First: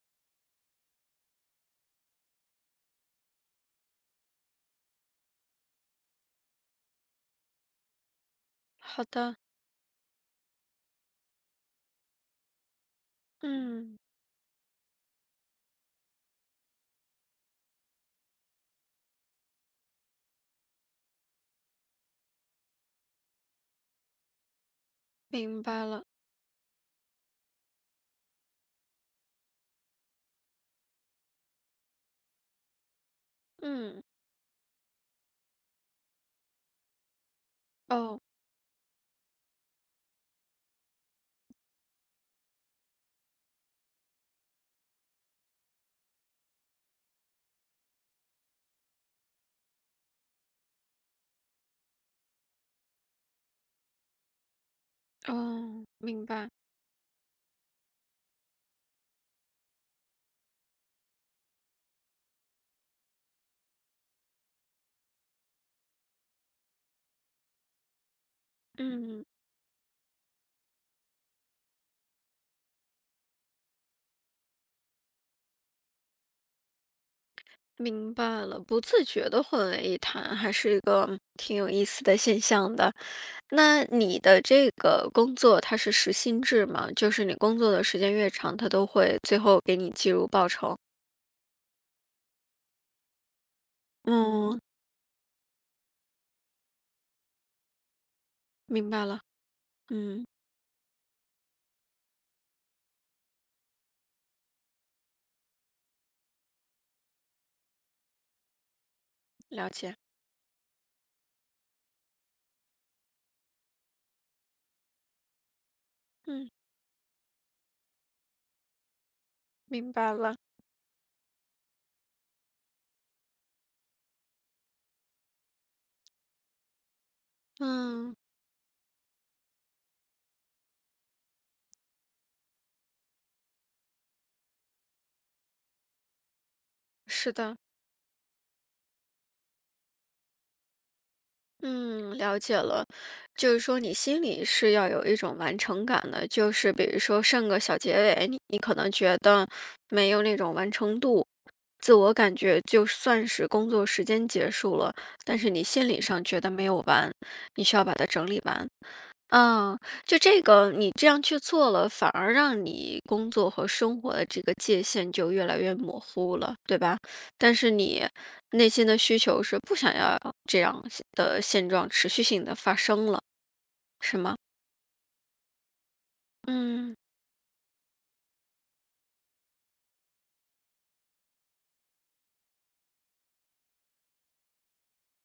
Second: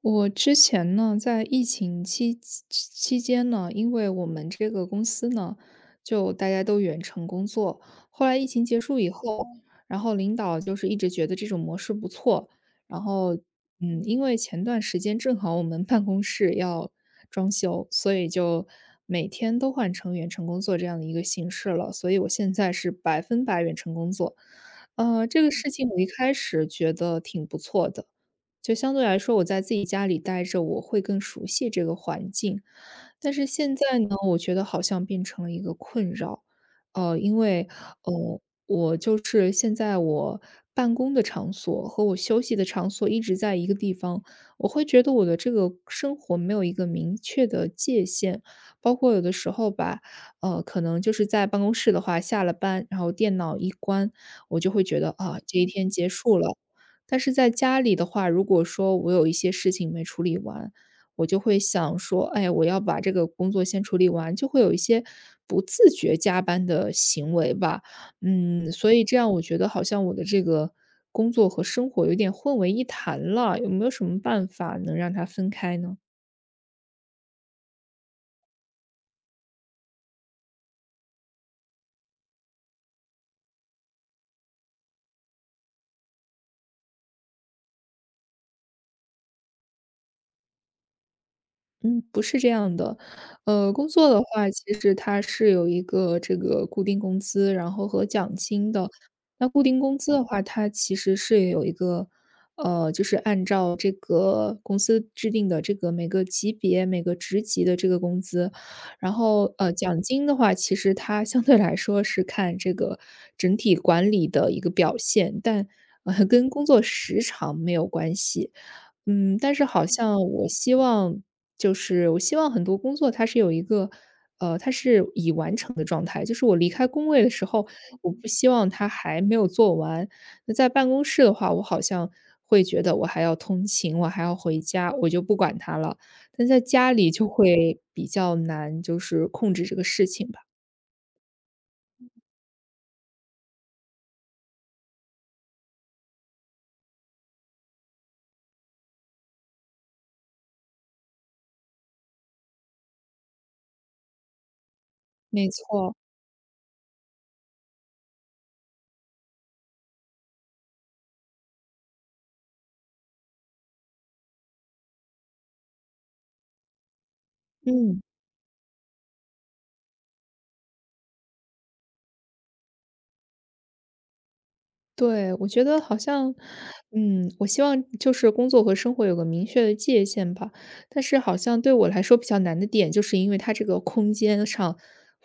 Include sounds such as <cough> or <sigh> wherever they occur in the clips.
我之前呢，在疫情期间呢，因为我们这个公司呢，就大家都远程工作。后来疫情结束好以的，后，然后领导就是一直觉得这种模式不错，然后嗯，因为前段时间正好我们办公室要装修，所以就每天都换成远程工作这样的一个形式了。所以我现在是百分百远程工作，这个明事白情我一了，开始觉得挺不错的。就相对来说，我在自己家里待着，我会更熟悉这个环境。但是现在嗯，呢，我觉得好像变成了一个困扰，呃，因为哦，呃，我就是现在我办公的场所和我休息的场所一直在一个地方，我会觉得我的这个生活没有一个明确的界限，包括有的时候吧，可能就是在办公室的话，下了班，然后电脑一关，我就会觉得啊，这一哦，天结明束白，了。但是在家里的话，如果说我有一些事情没处理完，我就会想说，哎，我要把这个工作先处理完，就会有一些不自觉加班的行为吧。嗯，所以这嗯，样我觉得好像我的这个工作和生活有点混为一谈了，有没有什么办法能让它分开呢？明白了。不自觉的混为一谈，还是一个挺有意思的现象的。那你的这个工作它是时薪制吗？就是你工作的时间越长，它都会最后给你计入报酬。嗯，不是这样的。工作的话，嗯，其实它是有一个这个固定工资，然后和奖金的。明白了，那固定工资的嗯，话，它其实是有一个，就是按照这个公司制定的这个每个级别、每个职级的这个工资。然后，了解，奖金的话，其实它相对来说是看这个整体管理的一个表现，但跟嗯，工作时长没有关系。嗯，但是好明白像了，我希望很多工作它是有一个，它是已完成的状态。就是我离开工位的时候，我嗯，不希望它还没有做完。那在办公室的话，我好像会觉得我还要通勤，我还要回家，我就不管它了。但在家里就是的。会比较难，就是控制这个事情吧。嗯，了解了，就是说你心里是要有一种完成感的，就是比如说剩个小结尾，你可能觉得没有那种完成度，自我感觉就算是工作时间结束了，但没是你心错，理上觉得没有完，你需要把它整理完。嗯，就这个你这样去做了，反而让你工作和生活的这个界限就越来越模糊了，对吧？但是嗯。你内心的需求是不想要这样的现状持续性的发生了，是吗？对，我觉得好像，嗯嗯，我希望就是工作和生活有个明确的界限吧。但是好像对我来说比较难的点，就是因为它这个空间上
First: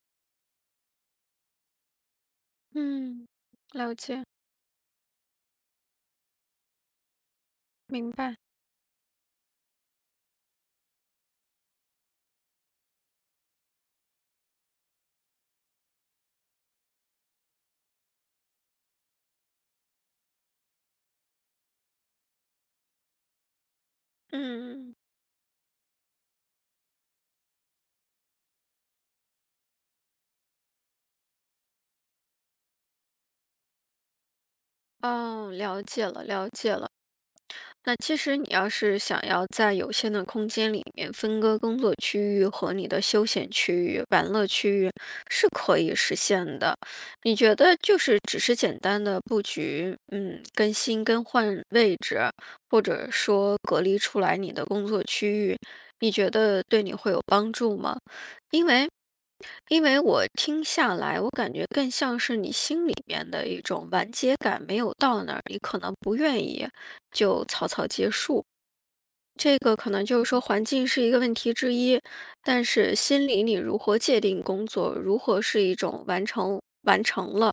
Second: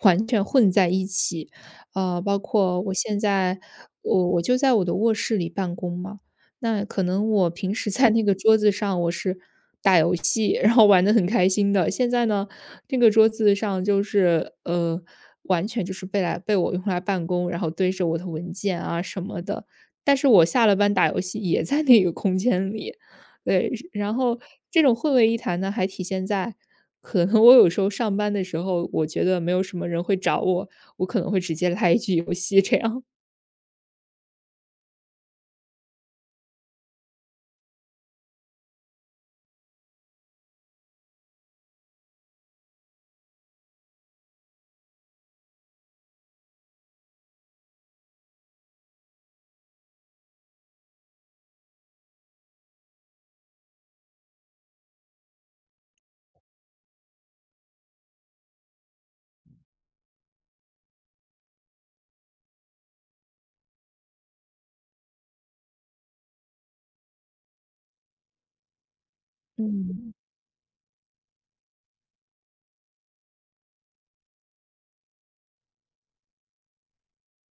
完全混在一起，包括我现嗯，在，了解，我就在我的卧室里办公嘛，那可能我平时在明那个白。桌子上我是打游戏，然后玩的很开心的。现在呢，这个桌子上就是，完全就是被我用来办公，然后堆着我的文件啊什么的，但是我下了班打游戏也在那个空间里，对，然后这种嗯，混为一谈呢，还体现在可能我有时候上班的时候，我觉得没有什么人会找我，我可能会直接来一句游戏这样。哦，了解了，了解了。那其实你要是想要在有限的空间里面分割工作区域和你的休闲区域、玩乐区域，是可以实现的。你觉得就是只是简单的布局，嗯，更新更换位置，或者说隔离出来你的工作区域，你觉得对你会有帮助吗？因为因为我听下来，我感觉更像是你心里面的一种完结感没有到那儿，你可能不愿意。就草草结束。这个可能嗯。就是说环境是一个问题之一，但是心理你如何界定工作，如何是一种完成了，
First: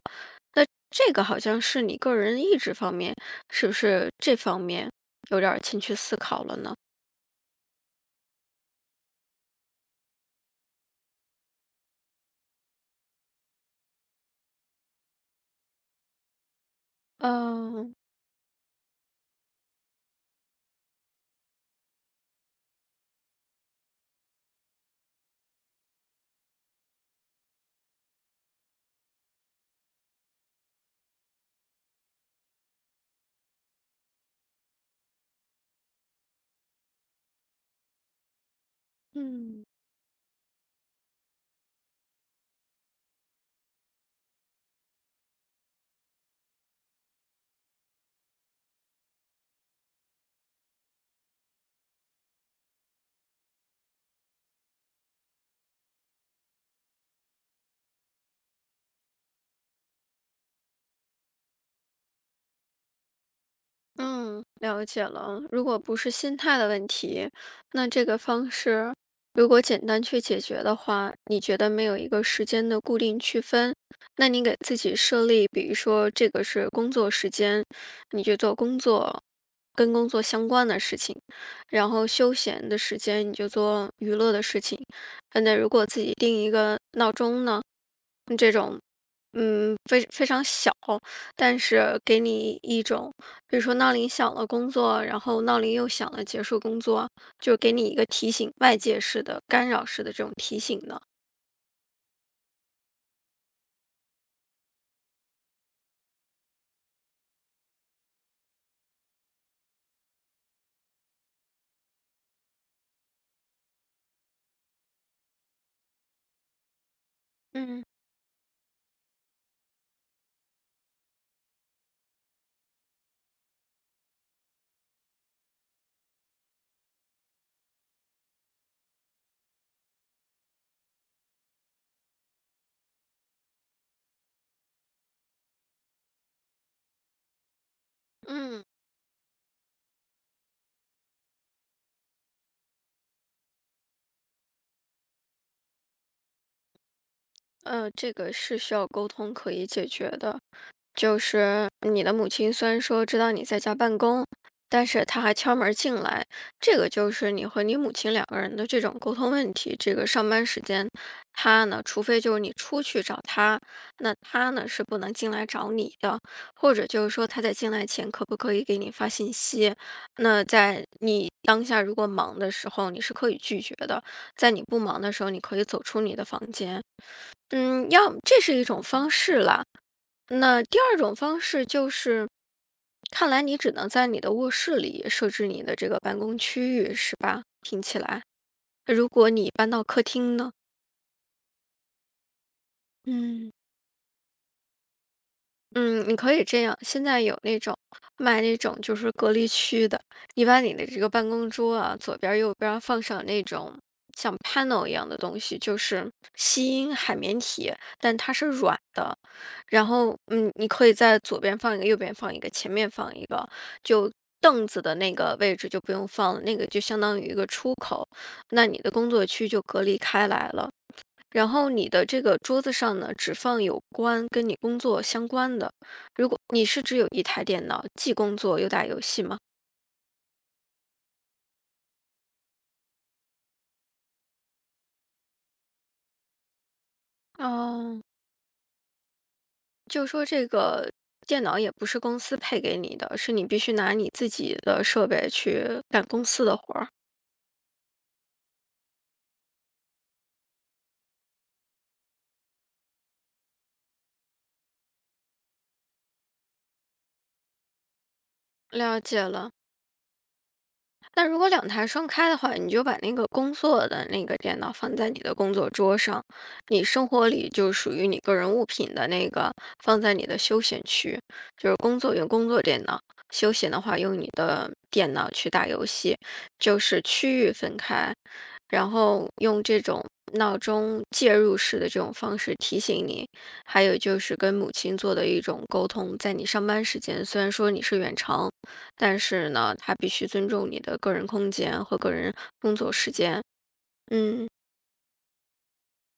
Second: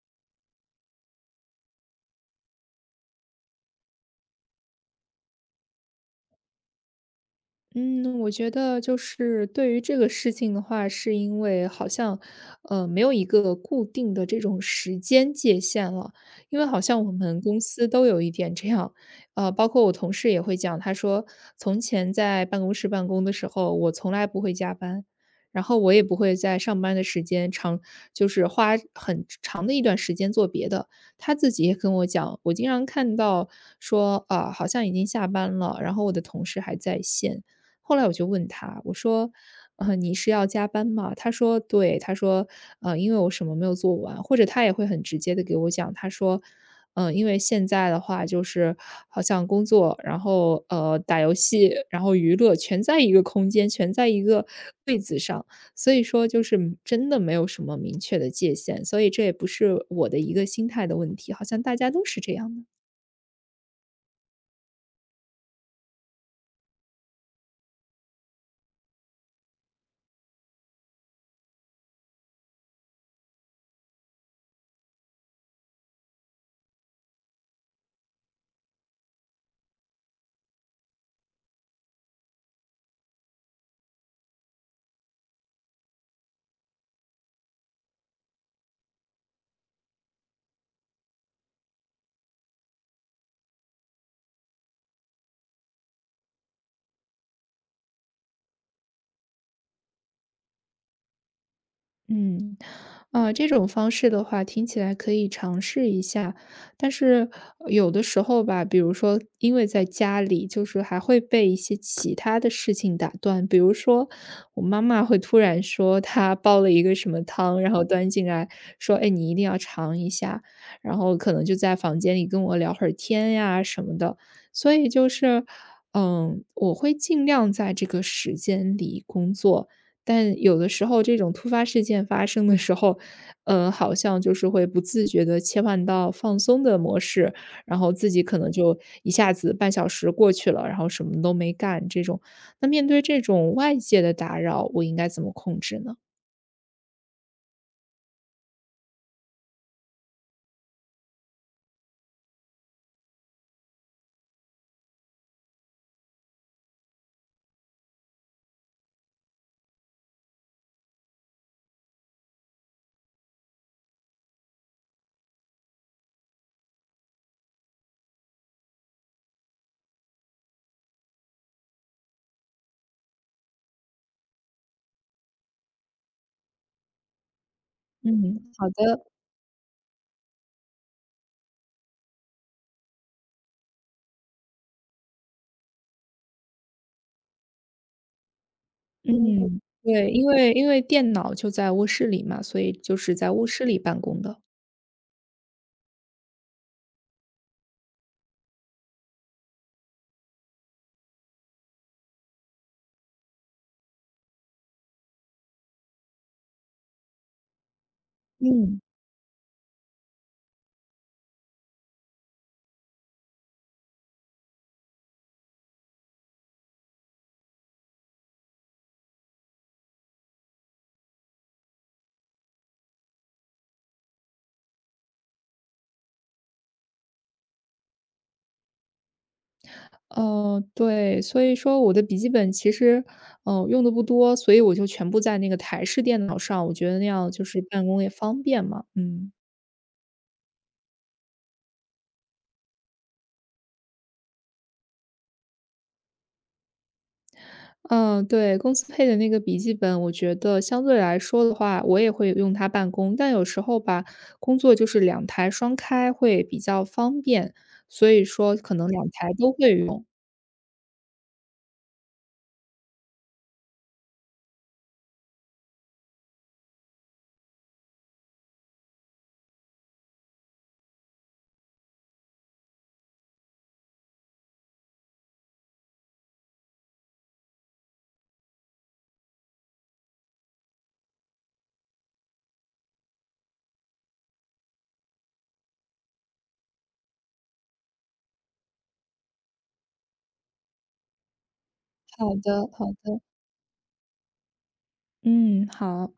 那这个好像是你个人意志方面，是不是这方面有点儿欠缺思考了呢？嗯，我觉得就是对于这个事情的话，是因为好像，没有一个固定的这种时间界限了。因为好像我们公司嗯都有一点这样，包括我同事也会讲，他说从前在办公室办公的时候，我从来不会加班，然后我也不会在上班的时间长，就是花很长的一段时间做别的。他自己也跟我讲，我经常看到说，啊、好像已经下班了，然后我的同事还在线。后来我就问他，我说：嗯。你是要加班吗？”他说：“对。”他说：因为我什么没有做完。”或者他也会很直接的给我讲，他说：因为现在的话就是好像工作，然后，打游戏，然后娱乐全在一个空间，全在一个位子上。所以说就是真的没有什么明确的界限，所以这也不是我的一个心态的问题，好像大家都是这样的。”嗯，了解了。如果不是心态的问题，那这个方式如果简单去解决的话，你觉得没有一个时间的固定区分，那你给自己设立，比如说这个是工作时间，你就做工作跟工作相关的事情，然后休闲的时间你就做娱乐的事情。那如果自己定一个闹钟呢，这种嗯，非常小，但是给你一种，比如说闹铃响了工作，然后闹铃又响了结束工作，就给你一个提醒，外界式的干扰式的这种提醒的。嗯，啊，这种方式的话，听起来可以尝试一下。但是有的时候吧，比如说，因为在家里，就是还会被一些其他的事情打断。比如说，我妈妈会突然说她煲了一个什么汤，然后嗯端进来说：“哎，你一定要尝一下。”然后可能就在房间里跟我聊会儿天呀什么的。所以就是，嗯，我会尽量在这个时间里工作。但有的时候这种突发事件发生的时候，好像就是会不自觉地切换到放松的模式，然后自己可能嗯。就一下子半小时过去了，然后什么都没干这种。那面对这种外界的打扰，我应该怎么控制呢？这个是需要沟通可以解决的。就是你的母亲虽然说知道你在家办公，但是她还敲门儿进来，这个就是你和你母亲两个人的这种沟通问题。这个上班时间，她呢，除非就是你出去找她，那她呢是不能进来找你的，或者就是说她在进来前可不可以给你发信息？那在你当下如果忙的时候，你是可以拒绝的；在你不忙的时候，你可以走出你的房间。嗯，要嗯，这是一好种的，方式啦。那第二种方式就是，看来你只能在你的卧室里设置你的这个办公区域，是吧？听起来，如果你嗯，搬到客对，因厅为呢？因为电脑就在卧室里嘛，所以就是在卧嗯。室里办公的。嗯，你可以这样，现在有那种卖那种就是隔离区的，你把你的这个办公桌啊，左边儿右边儿放上那种像 panel 一样的东西，就是吸音海绵体，但它是嗯。软的。然后，嗯，你可以在左边放一个，右边放一个，前面放一个，就凳子的那个位置就不用放了，那个就相当于一个出口，那你的工作区就隔离开来了。然后你的这个桌子上呢，只放有关跟你工作相关的。如果你是只有一台电脑，既工作又打游戏吗？哦，对，所以说我的笔记本其实，用的不多，所以我就全部在那个台式电脑上，我觉得那样就是办公哦，也方便嘛，嗯。就说这个电脑也不是公司配给你的，是你必须拿你自己的设备去干公司的活儿。嗯，对，公司配的那个笔记本，我觉得相对来说的话，我也会用它办公，但有时候吧，工作就是两台双开会比较方便，所以说可能了两解台都了。会用。那如果两台双开的话，你就把那个工作的那个电脑放在你的工作桌上，你生活里就属于你个人物品的那个放在你的休闲区，就是工作用工作电脑，休闲的话用你的电脑去打游戏，就是区域分开，然后用这种闹钟介入式的这种方式提醒你。还有就是跟母亲做的一种沟通，在你上班时间，虽然说你是远程。但是呢，他必须尊重你的个人空间和个人好的，工好作时的。间。嗯，嗯，好，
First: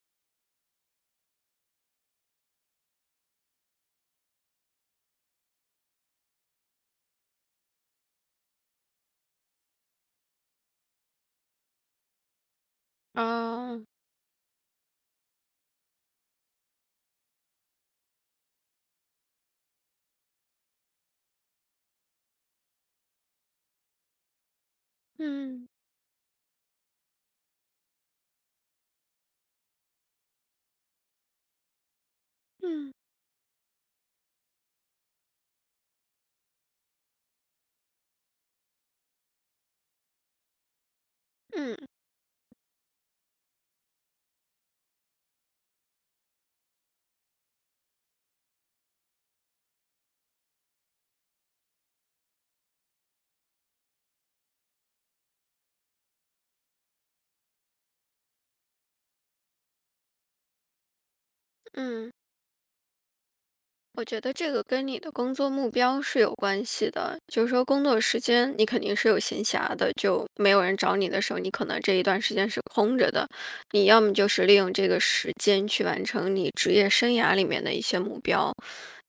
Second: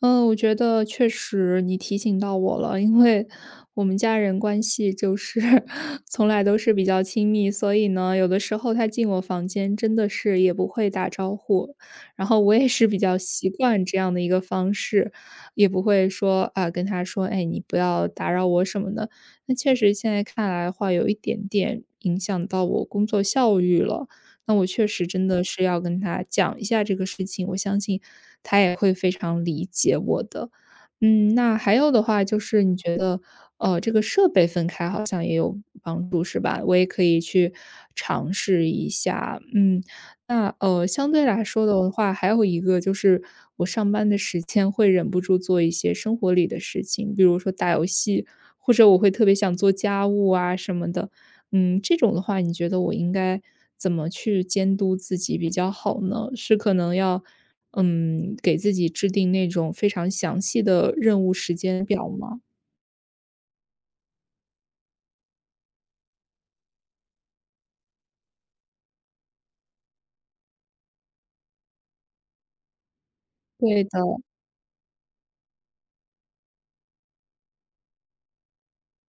嗯，我觉得确实你提醒到我了，因为我们家人关系就是 <laughs> 从来都是比较亲密，所以呢，有的时候他进我房间真的是也不会打招呼，然后我也是比较习啊，惯这样的一个方式，也不会说啊跟他说，哎，你不要打扰我什么的。那确实现在看来的话，有一点点影响到我工作效率了。那我确实真的是嗯要跟他讲一下这个事情，我相信。他也会非常理解我的。嗯，那还有的话就是你嗯觉得，这个设备分开好像也有帮助，是吧？我也可以去尝试一下。嗯，那相对来说嗯的话，还有一个就是我上班的时间会忍不住做一些生活里的事情，比如说打游戏，或者我会特别想做家务啊什么的。嗯，这种的话，你觉得我应该怎么去监督自己比较好呢？是可能要嗯，给自己制定那种非常详细的任务时间表嗯。吗？我觉得这个跟你的工作目标是有关系的，就是说工作时间你肯定是有闲暇的，就没有人找你的时候，你可能这一段时间是空着的，对你的，要么就是利用这个时间去完成你职业生涯里面的一些目标，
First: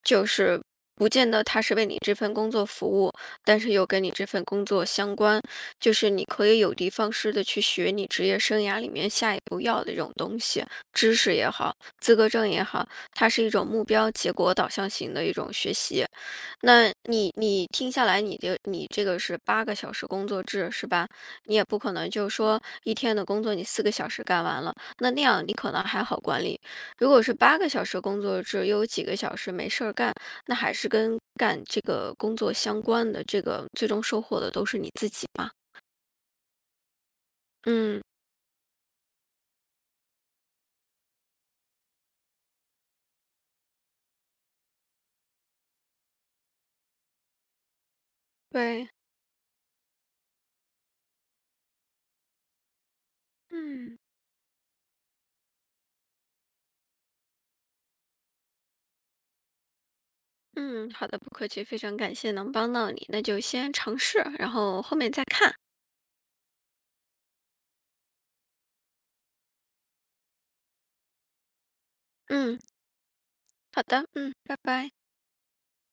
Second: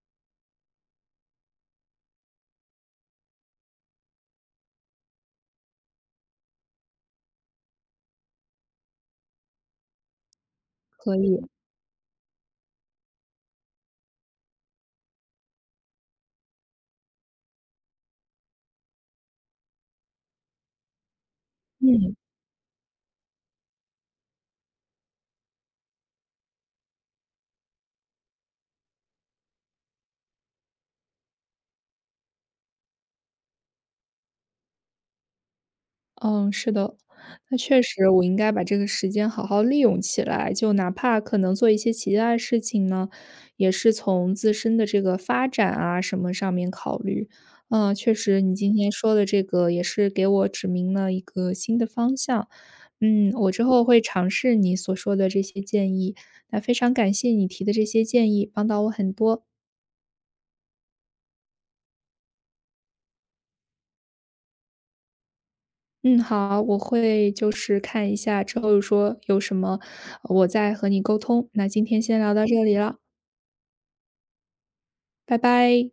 就是不见得它是为你这份工作服务，但是又跟你这份工作相关，就是你可以有的放矢的去学你职业生涯里面下一步要的这种东西，可知识以，也好，资格证也好。它是一种目标结果导向型的一种学习。那你听下来，你这个是八个小时工作制是吧？你也不可能嗯。就说一天的工作你4个小时干完了，那样你可能还好管理。如果是八个小时工作制，又有几个小时没事儿干，那还是跟干这个工作相关的，这个最终收获的都是你自己嘛。嗯，是的，那确嗯，实，我应该把这个时间好好利用起来，就哪怕可能做一些其他的事情呢，也是从自身的这个发展啊什么上面考虑。嗯，确实，你今对，天说的这个也是给我指明了一个新的方向。嗯，我之后嗯会尝试你所说的这些建议。那非常感谢你提的这些建议，帮到我很多。嗯，好的，不客气，非常感谢能帮到你，那就先尝试，然后后面再看。嗯，好，我会就是看一下之后说有什么，我再和你沟通。那今天先聊到嗯。这里了，好的，嗯，拜拜。拜拜。